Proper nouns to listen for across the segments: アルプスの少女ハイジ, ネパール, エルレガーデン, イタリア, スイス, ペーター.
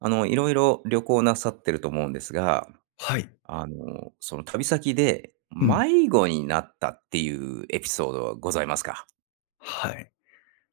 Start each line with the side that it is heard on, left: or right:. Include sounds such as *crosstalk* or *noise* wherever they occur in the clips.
right: いろいろ旅行なさってると思うんですが、
left: はい。
right: その旅先で
left: うん。
right: 迷子になったっていうエピソードはございますか？
left: はい。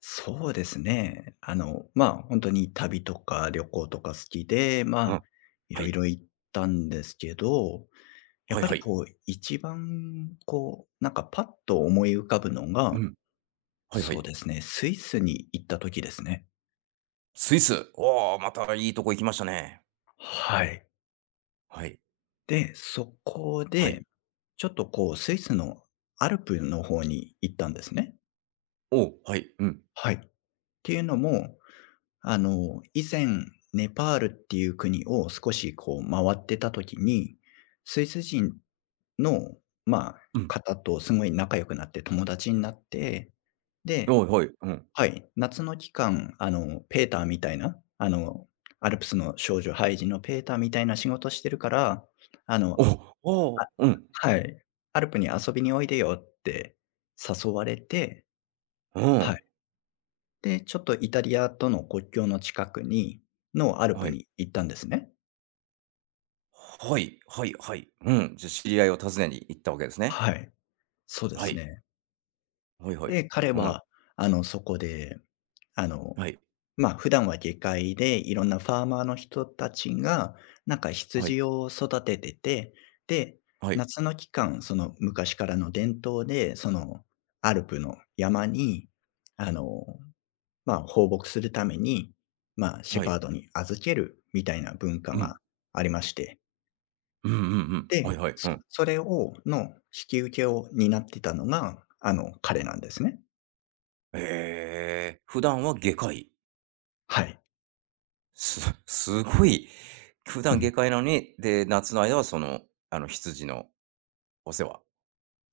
left: そうですね。まあ、本当に旅とか旅行とか好きで、
right: うん、
left: い
right: は
left: ろい
right: い。
left: ろ行ったんですけど、やっ
right: はい
left: ぱ
right: は
left: り
right: い。
left: こう、一番こう、なんかパッと思い浮かぶの
right: う
left: が、
right: ん、はいは
left: そう
right: い。
left: ですね、スイスに行った時ですね。
right: スイス。おお、またいいとこ行きましたね。
left: はい。
right: はい、
left: で、そこ
right: はい。
left: で、ちょっとこう、スイスのアルプの方に行ったんですね。
right: おお、はい、うん、
left: はい。っていうのも以前、ネパールっていう国を少しこう回ってた時に、スイス人の、まあ、
right: うん。
left: 方とすごい仲良くなって友達になって、で、
right: おい、はい、うん。
left: はい、夏の期間、ペーターみたいな、アルプスの少女ハイジのペーターみたいな仕事してるから、あ
right: お
left: の、あ
right: お、おーうん、
left: はい、アルプに遊びにおいでよって誘われて
right: う
left: はい。
right: ん。
left: で、ちょっとイタリアとの国境の近くにのアル
right: は
left: プ
right: い。
left: に行ったんですね。
right: はい、はい、はい。うん、じゃ、知り合いを訪ねに行ったわけですね。
left: はい。そうで
right: は
left: す
right: い。
left: ね。
right: はいはい。
left: で、彼
right: うん。
left: は、そこで、あの、
right: はい、
left: まあ、普段は下界で、いろんなファーマーの人たちが、なんか
right: はい、
left: 羊を育ててて、で、
right: はい、
left: 夏の期間、その昔からの伝統で、そのアルプの山に、あの、まあ、放牧するために、まあ、シ
right: は
left: ェパ
right: い。
left: ードに預けるみたいな文化
right: う
left: が
right: ん。
left: ありまして。
right: うんうんうん。はい
left: で、
right: はい。う
left: そ
right: ん。
left: それをの引き受けを担ってたのが、あの、彼なんですね。
right: 普段は外科医。
left: はい。
right: す *laughs* すごい、普
left: う
right: 段
left: ん。
right: 外科医なのに、で、夏の間はその、羊のお世話。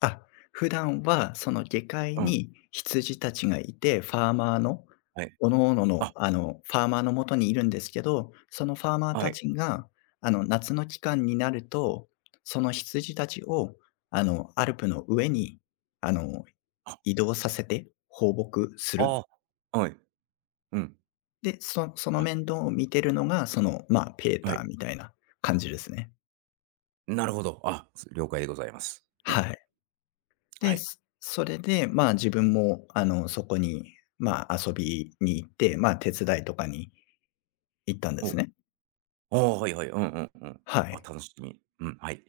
left: あ、普段はその下界
right: うん、
left: に羊たちがいて、ファーマーの
right: はい。
left: 各々の、
right: あ、
left: あの、ファーマーのもとにいるんですけど、そのファーマー
right: は
left: た
right: い。
left: ちが、夏の期間になると、その羊たちを、アルプの上に、あの、
right: あ、
left: 移動させて放牧する
right: ああはい。うん。
left: で、その
right: あ、
left: 面倒を見てるのが、その、まあ、ペー
right: は
left: ター
right: い。
left: みたいな感じですね。
right: なるほど。了解でございます。う
left: は
right: ん。
left: い。
right: は
left: で、
right: い。
left: それで、まあ、自分も、そこに、まあ、遊びに行って、まあ、手伝いとかに行ったんで
right: お
left: すね。
right: おあはいはい。うんうんうん。
left: は
right: あ、
left: い。
right: 楽しみ。うん、はい。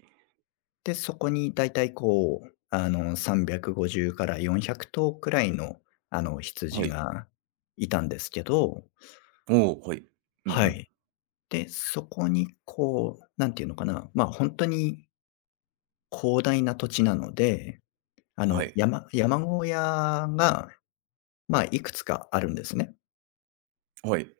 left: で、そこにだいたいこう、あの、350から400頭くらいの、あの、羊
right: はい。
left: がいたんですけど、
right: おお、はい。うんう
left: は
right: ん。
left: い。で、そこにこう、なんていうのかな、まあ、本当に広大な土地なので
right: はい。
left: 山小屋が、まあ、いくつかあるんですね。
right: はい。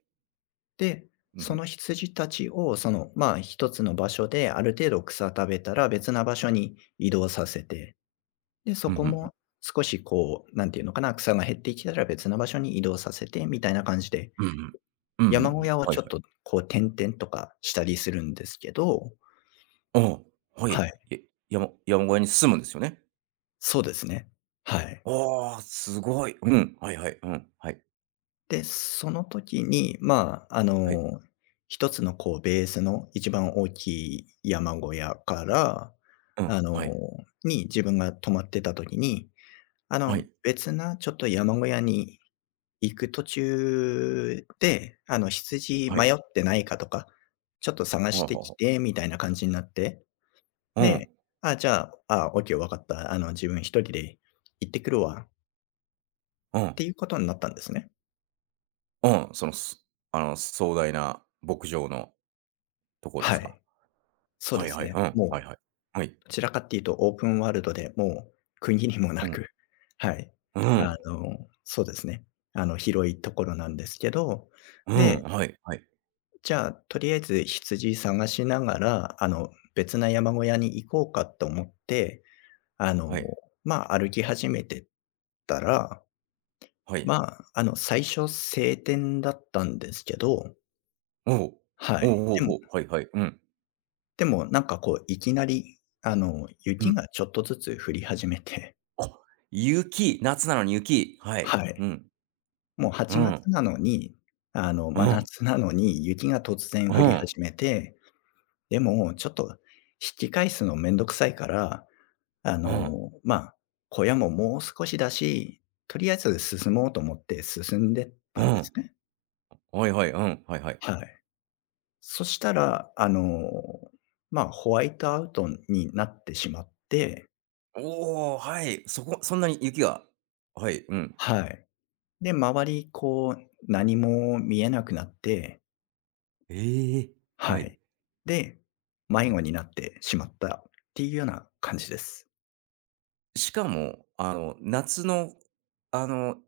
left: で、
right: うんう
left: そ
right: ん。
left: の羊たちを、その、まあ、一つの場所である程度草食べたら、別な場所に移動させて、で、
right: う
left: そ
right: んうん
left: こ
right: うん。
left: も少しこう、なんていうのかな、草が減ってきたら別な場所に移動させてみたいな感じで、
right: うんうん。うんうんう
left: 山小
right: ん。
left: 屋を
right: はい
left: ちょっ
right: はい。
left: とこう点々とかしたりするんですけど
right: うん、は
left: は
right: い。
left: い、
right: 山小屋に住むんですよね？
left: そうですね。はい。
right: ああ、すごい。うん、はいはい、うん、はい、
left: で、その時に、
right: はい、
left: 一つのこうベースの一番大きい山小屋から、
right: うん、
left: あの、
right: はい、
left: に自分が泊まってた時に、
right: はい、
left: 別なちょっと山小屋に行く途中で、羊
right: は
left: 迷
right: い。
left: ってないかとか、ちょっと探
right: は
left: し
right: あは
left: て
right: あ
left: き
right: はあ。
left: てみたいな感じになって、
right: うん、
left: で、あ、じゃあ、あ、オッケー分かった。あの、自分一人で行ってくるわっ
right: うん、
left: ていうことになったんですね。
right: うん、その、す壮大な牧場のとこで
left: は
right: すか？
left: い。そう
right: は
left: で
right: い
left: す
right: はい、
left: ね。
right: うん、はい
left: も
right: はい。
left: う
right: はい、
left: どちらかっていうとオープンワールドで、もう区切りも
right: う
left: な
right: ん、
left: く、*laughs* はい。
right: う
left: あ
right: ん、
left: の、そうですね。あの、広いところなんですけど、
right: うん、
left: で、
right: はい、はい、
left: じゃあ、とりあえず羊探しながら、別な山小屋に行こうかと思って、あ
right: は
left: の、
right: い、
left: まあ、歩き始めてったら、
right: はい。
left: 最初晴天だったんですけど、
right: おお、
left: は
right: おお、
left: い。
right: ほうほう、はいはいはいはいおおおおううはいはいうん、
left: でもなんかこういきなり、
right: う
left: 雪
right: ん。
left: がちょっとずつ降り始めて、
right: あ、雪、夏なのに雪、はい、
left: は
right: う
left: い。
right: ん、
left: もう
right: う
left: 8
right: ん、
left: 月なのに、
right: う
left: 真
right: ん、
left: 夏なのに雪が突
right: う
left: 然降り
right: ん、
left: 始めて、でもちょっと引き返すのめんどくさいから、あ
right: うん、
left: の、まあ、小屋ももう少しだし、とりあえず進もうと思って進んでっ
right: う
left: たんで
right: ん。
left: すね。
right: はいはい、うん、はいはい。
left: はい。そしたら、まあ、ホワイトアウトになってしまって、
right: おお、はい、そんなに雪がはい、うん。
left: はい。で、周りこう何も見えなくなって
right: ええ、
left: は
right: はい、
left: い。で、
right: う
left: 迷子
right: ん。
left: になってしまったっていうような感じです。
right: しかも、夏の、あの、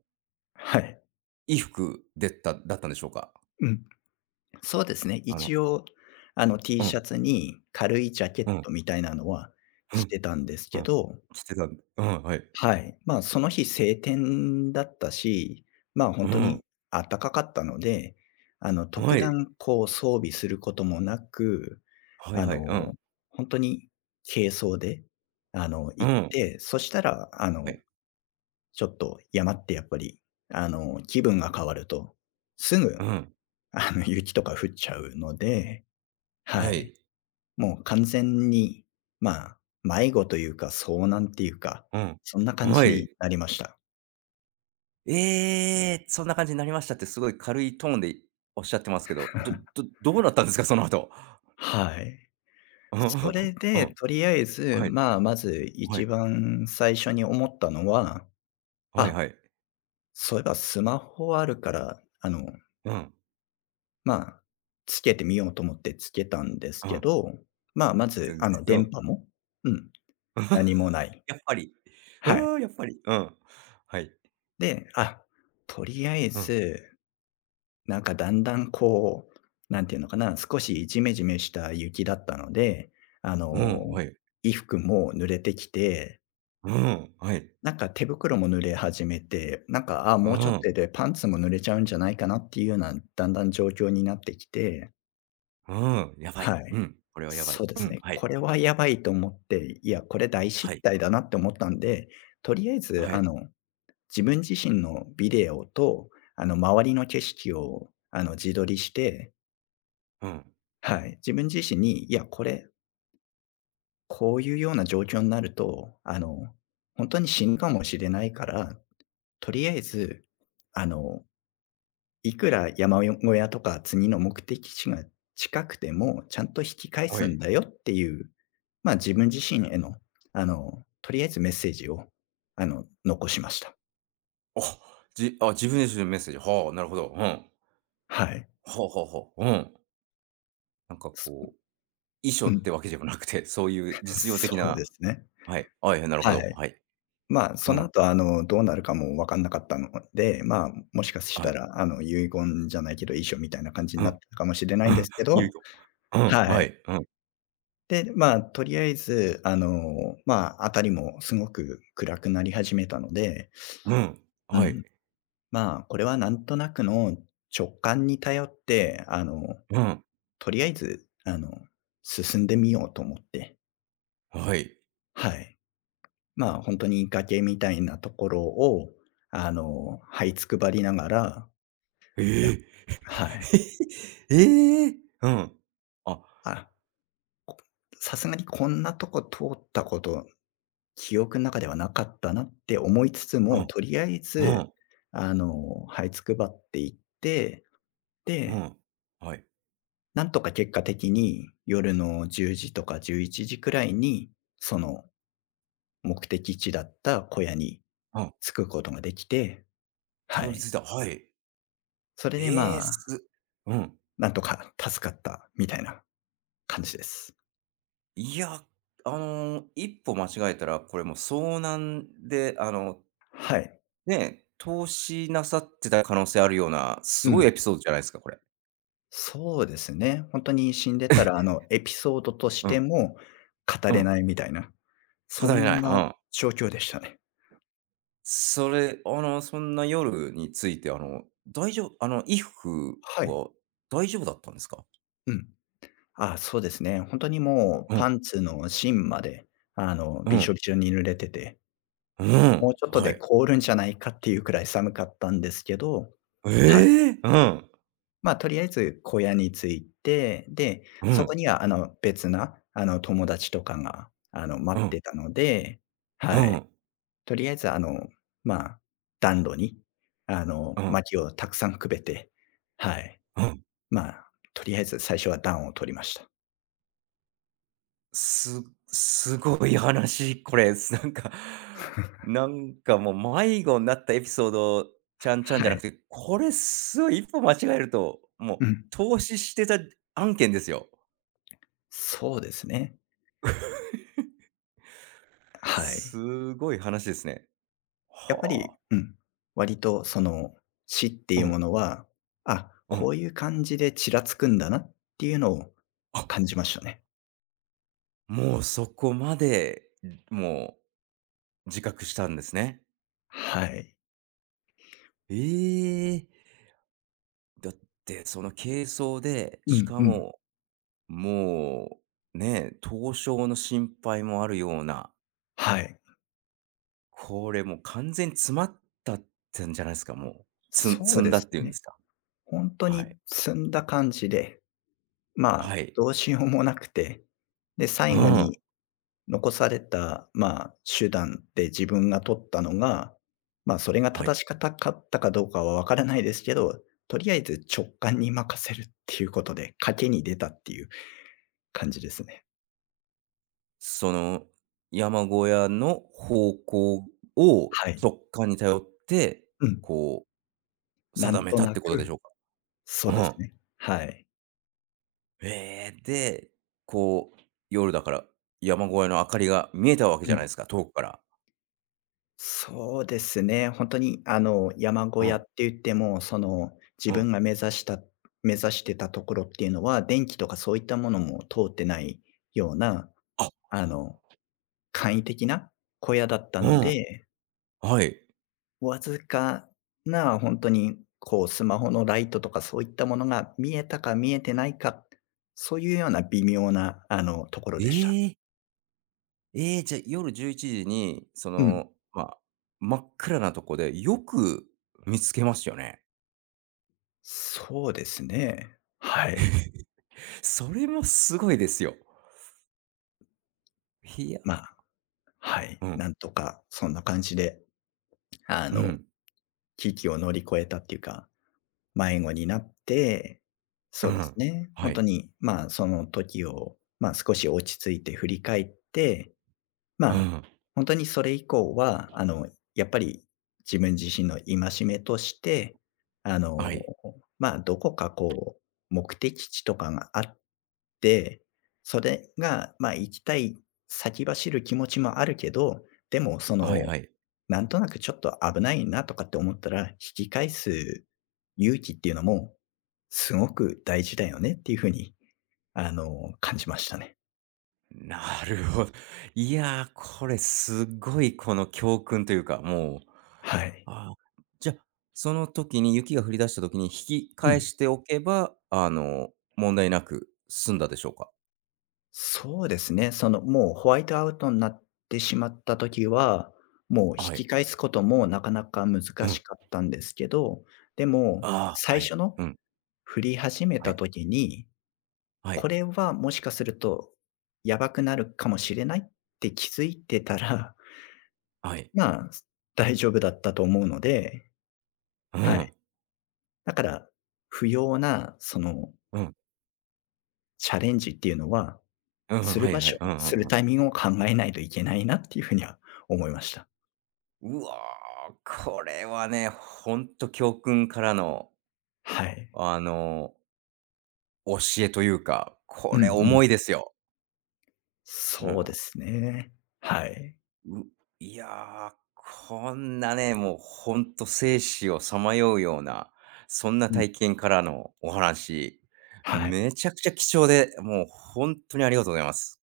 left: はい。
right: 衣服でっただったんでしょうか？
left: うん。そうですね。
right: あの
left: 一応、あの T
right: う
left: シャ
right: ん、
left: ツに軽いジャケッ
right: うん、
left: トみたいなのは
right: う
left: 着
right: ん、
left: てたんです
right: う
left: け
right: ん。
left: ど、
right: 着てたんうん、はい。
left: はい。まあ、その日晴天だったし、まあ、
right: う
left: 本当に
right: ん、
left: 暖かかったので、
right: は
left: 特
right: い。
left: 段こう装備することもなく、
right: はい
left: あ
right: はい、う
left: の、
right: ん、
left: 本当に軽装で、
right: う
left: 行っ
right: ん、
left: て、そしたら、
right: はい、
left: ちょっと山ってやっぱり、気分が変わると、すぐ、
right: うん、
left: *laughs* 雪とか降っちゃうので、は
right: は
left: い。
right: い、
left: もう完全に、まあ、迷子というか、遭難っていうか、
right: うん、
left: そんな感
right: は
left: じに
right: い。
left: なりました。
right: ええ、そんな感じになりましたって、すごい軽いトーンでおっしゃってますけど、
left: *laughs*
right: どうだったんですか？その後。
left: はい。
right: うん。
left: それ
right: *laughs* う
left: で、
right: ん
left: とりあえず、
right: はい。
left: まあ、まず
right: は
left: 一
right: い。
left: 番最初に思ったのは、
right: はい
left: あ、
right: はい。
left: そういえばスマホあるから、
right: うん。
left: まあ、つけてみようと思ってつけたんです
right: う
left: け
right: ん。
left: ど、まあ、まず、
right: 全すけど、
left: 電波もうん、何
right: *laughs*
left: もない。
right: やっぱり。う
left: はい。
right: ーん、やっぱり。うん。はい。
left: で、あ、とりあえ
right: うん。
left: ず、なんかだんだんこう、なんていうのかな、少しジメジメした雪だったので、あの、
right: うん、はい。
left: 衣服も濡れてきて、
right: うん、はい。
left: なんか手袋も濡れ始めて、なんか、あ、
right: う
left: もうちょっ
right: ん、
left: とでパンツも濡れちゃうんじゃないかなっていうような、だんだん状況になってきて
right: うん、やばい。
left: は
right: う
left: い。
right: ん、これはやばい。
left: そうで
right: う
left: す
right: ん、
left: ね。
right: はい。
left: これはやばいと思って、いや、これ大
right: は
left: 失
right: い。
left: 態だなって思ったんで、とりあえず、
right: はい。
left: 自分自身のビデオと、周りの景色を、自撮りして、
right: うん、
left: はい。自分自身に、いや、これ、こういうような状況になると、本当に死ぬかもしれないから、とりあえず、あのいくら山小屋とか次の目的地が近くても、ちゃんと引き返
right: は
left: すん
right: い。
left: だよっていう、まあ、自分自身への、とりあえずメッセージを、残しました。
right: あ、あ、自分で自分メッセージ、はあ、なるほど。うん。
left: はい。
right: はあはあはあ。うん。なんかこ
left: す
right: う、遺書
left: う
right: っ
left: ん。
right: てわけでもなくて、そういう
left: *laughs*
right: 実用
left: そ
right: 的
left: うで
right: な
left: すね。
right: はい。なるほ
left: は
right: ど。
left: い。
right: はい。
left: まあ、
right: う
left: その
right: ん。
left: 後、どうなるかも分かんなかったので、まあ、もしかし
right: は
left: た
right: い。
left: ら、遺言じゃないけど、遺書みたいな感じに
right: う
left: なっ
right: ん。
left: たかもしれないんですけ
right: *laughs* ゆい
left: ど、
right: と、うん、
left: は
right: は
left: い。
right: い、うん、
left: で、まあ、とりあえず、辺りもすごく暗くなり始めたので、
right: うん、
left: う
right: はい、
left: ん、まあ、これはなんとなくの直感に頼って、
right: うん、
left: とりあえず、進んでみようと思って、
right: はい。
left: はい。まあ、本当とに崖みたいなところを、這いつくばりながら、い
right: え
left: や
right: え
left: はい。
right: *laughs*。ええ！うん。あ、
left: あ、さすがにこんなとこ通ったこと記憶の中ではなかったなって思いつつ
right: う
left: も、
right: ん、
left: とりあえ
right: う
left: ず、
right: ん、
left: 這いつくばっていって、
right: う
left: で、
right: ん。はい。
left: なんとか結果的に夜の10時とか11時くらいに、その目的地だった小屋に
right: うん、
left: 着くことができて、
right: た
left: は
right: どり着
left: い。
right: いた。はい。
left: それで、
right: ええ、
left: まあ、
right: すうん。
left: なんとか助かったみたいな感じです。
right: いや、一歩間違えたら、これもう遭難で、
left: はい。
right: ね、投資なさってた可能性あるような、す
left: う
right: ごいエ
left: ん。
right: ピソードじゃないですか、これ。
left: そうですね。本当に死んでたら、エピソードとし
right: う
left: て
right: ん、
left: も語
right: う
left: れ
right: ん、
left: ないみたいなそ
right: 語れな
left: ん
right: い。う
left: な
right: ん。
left: 状況でしたね。
right: それ、そんな夜について、大丈夫衣服
left: はい。
right: は大丈夫だったんですか？
left: うん。あ、そうですね。本当にもう
right: うん、
left: パンツの芯まで、
right: う
left: びし
right: ん、
left: ょびしょに濡れてて、
right: うん、
left: もうちょっと
right: は
left: で
right: い。
left: 凍るんじゃないかっていうくらい寒かったんですけど、はい。
right: ええ！うん、
left: まあ、とりあえず小屋に着いて、で、
right: う
left: そ
right: ん、
left: こにはあの、別な、あの、友達とかが、あの、
right: う
left: 待っ
right: ん、
left: てたので、
right: う
left: はい。
right: ん、
left: とりあえずまあ、暖炉に、
right: うん、
left: 薪をたくさんくべて、はい。
right: うん。
left: まあ、とりあえず最初は暖を取りました。
right: すごい話、これ、*laughs* なんか、なんか、もう、迷子になったエピソード、ちゃんちゃんじ
left: は
right: ゃなく
left: い。
right: て、これ、すごい、一歩間違えると、
left: う
right: もう、
left: ん。
right: 投資してた案件ですよ。
left: そうですね。はい。
right: すごい話ですね。
left: やっぱ
right: は
left: り、
right: あ。
left: うん、割とその、死って
right: う
left: いうも
right: ん。
left: のは、あ、
right: う
left: こ
right: ん。
left: ういう感じでちらつくんだなっていうのを
right: あ、
left: 感じましたね。
right: もうそこまで、もう自覚したんですね。
left: はい。
right: ええ。だって、その軽装で、
left: う
right: し
left: ん
right: か
left: うん。
right: も、もう、ね、凍傷の心配もあるような、
left: はい。
right: これもう完全に詰まったってんじゃないですか、もう。
left: そ
right: 積
left: う
right: ん
left: で
right: だっ
left: す
right: ていうんです
left: ね。
right: か。
left: 本当
right: は
left: に
right: い。
left: 積んだ感じで、ま
right: は
left: あ、
right: い。
left: どうしようもなくて、で、
right: う
left: 最後に
right: ん。
left: 残された、まあ、手段で自分が取ったのが、まあ、それが
right: はい。
left: 正しかったかどうかはわからないですけど、とりあえず直感に任せるっていうことで、賭けに出たっていう感じですね。
right: その、山小屋の方向を
left: はい。
right: 直感に頼って、
left: うん。
right: こう
left: な
right: 定
left: ん
right: め
left: と
right: たっ
left: な
right: てことでし
left: く、
right: ょうか？
left: そう
right: う
left: です
right: ん。
left: ね。はい。
right: えーで、こう、夜だから、山小屋の明かりが見えたわけじ
left: う
right: ゃない
left: ん。
right: ですか、遠くから。
left: そうですね。本当に、山小
right: う
left: 屋っ
right: ん、
left: て言っても、その、自
right: うん。
left: 分が目指した目指してたところっていうのは、電気とかそういったものも通ってないような、
right: あ、
left: あの簡易的な小屋だった
right: う
left: の
right: ん、
left: で、
right: はい。
left: わずかな本当に、こう、スマホのライトとかそういったものが見えたか見えてないか、そういうような微妙な、ところ
right: え
left: でした。
right: え、えーじゃ、夜11時に、そ
left: うん。
right: の、まあ、真っ暗なとこでよく見つけますよね。
left: そうですね。はい。
right: *laughs* それもすごいですよ。いや
left: まあ、はい、
right: うん、
left: なんとかそんな感じで、あ
right: う
left: の、
right: ん、
left: 危機を乗り越えたっていうか、迷子になって、
right: う
left: そうです
right: ん。
left: ね、
right: は
left: 本当
right: い。
left: に、まあ、その時を、まあ、少し落ち着いて振り返ってま
right: う
left: あ、
right: ん。
left: 本当にそれ以降は、やっぱり自分自身の戒めとして、あの、
right: はい。
left: まあ、どこかこう、目的地とかがあって、それが、まあ、行きたい先走る気持ちもあるけど、でもそ
right: はい
left: の、
right: はい。
left: なんとなくちょっと危ないなとかって思ったら、引き返す勇気っていうのも、すごく大事だよねっていう風に、感じましたね。
right: なるほど。いやー、これすごいこの教訓というか、もう、
left: はい。
right: あーじゃあ、その時に雪が降り出した時に引き
left: う
right: 返
left: ん。
right: しておけば、問題なく済んだでしょうか？
left: そうですね。その、もうホワイトアウトになってしまった時は、もう引
right: は
left: き
right: い。
left: 返すこともなかなか難
right: うん。
left: しかったんですけど、でも、
right: ああ、は
left: 最
right: い。
left: 初の
right: うん。
left: 振り始め
right: は
left: た
right: い。
left: 時に、
right: は
left: こ
right: い。
left: れはもしかするとやばくなるかもしれないって気づいてたら、
right: はい。
left: *laughs* まあ、大丈夫だったと思うので、
right: う
left: はい。
right: ん。
left: だから、不要なその
right: うん。
left: チャレンジっていうのは、
right: うん、
left: す
right: は
left: る
right: い
left: 場
right: はい。
left: 所、
right: うんう
left: す
right: ん
left: る
right: うん。
left: タイミングを考えないといけないなっていうふうには思いました。
right: うわー、これはね、ほんと教訓からの、
left: はい。
right: あの、教というか、こ
left: うん
right: れ
left: うん。
right: 重いですよ。う
left: そうで
right: ん。
left: すね。はい。
right: ういやー、こんなね、もうほんと生死をさまようような、そんな
left: うん。
right: 体験からのお話、
left: はい。
right: めちゃくちゃ貴重で、もう本当にありがとうございます。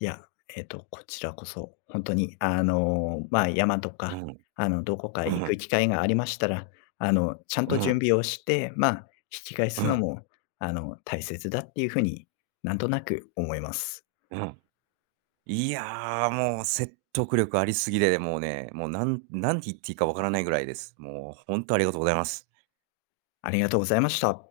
left: いや、えっと、こちらこそ、本当に、まあ、山と
right: う
left: か、
right: ん、
left: どこか
right: う
left: 行く
right: ん、
left: 機会がありましたら、ちゃん
right: う
left: と準
right: ん、
left: 備をして、まあ、引き返
right: う
left: すの
right: ん、
left: も、大切だっていうふうに、なんとなく思います。
right: うん。いやー、もう説得力ありすぎで、もうね、もうなんなんて言っていいかわからないぐらいです。もう本当ありがとうございます。
left: ありがとうございました。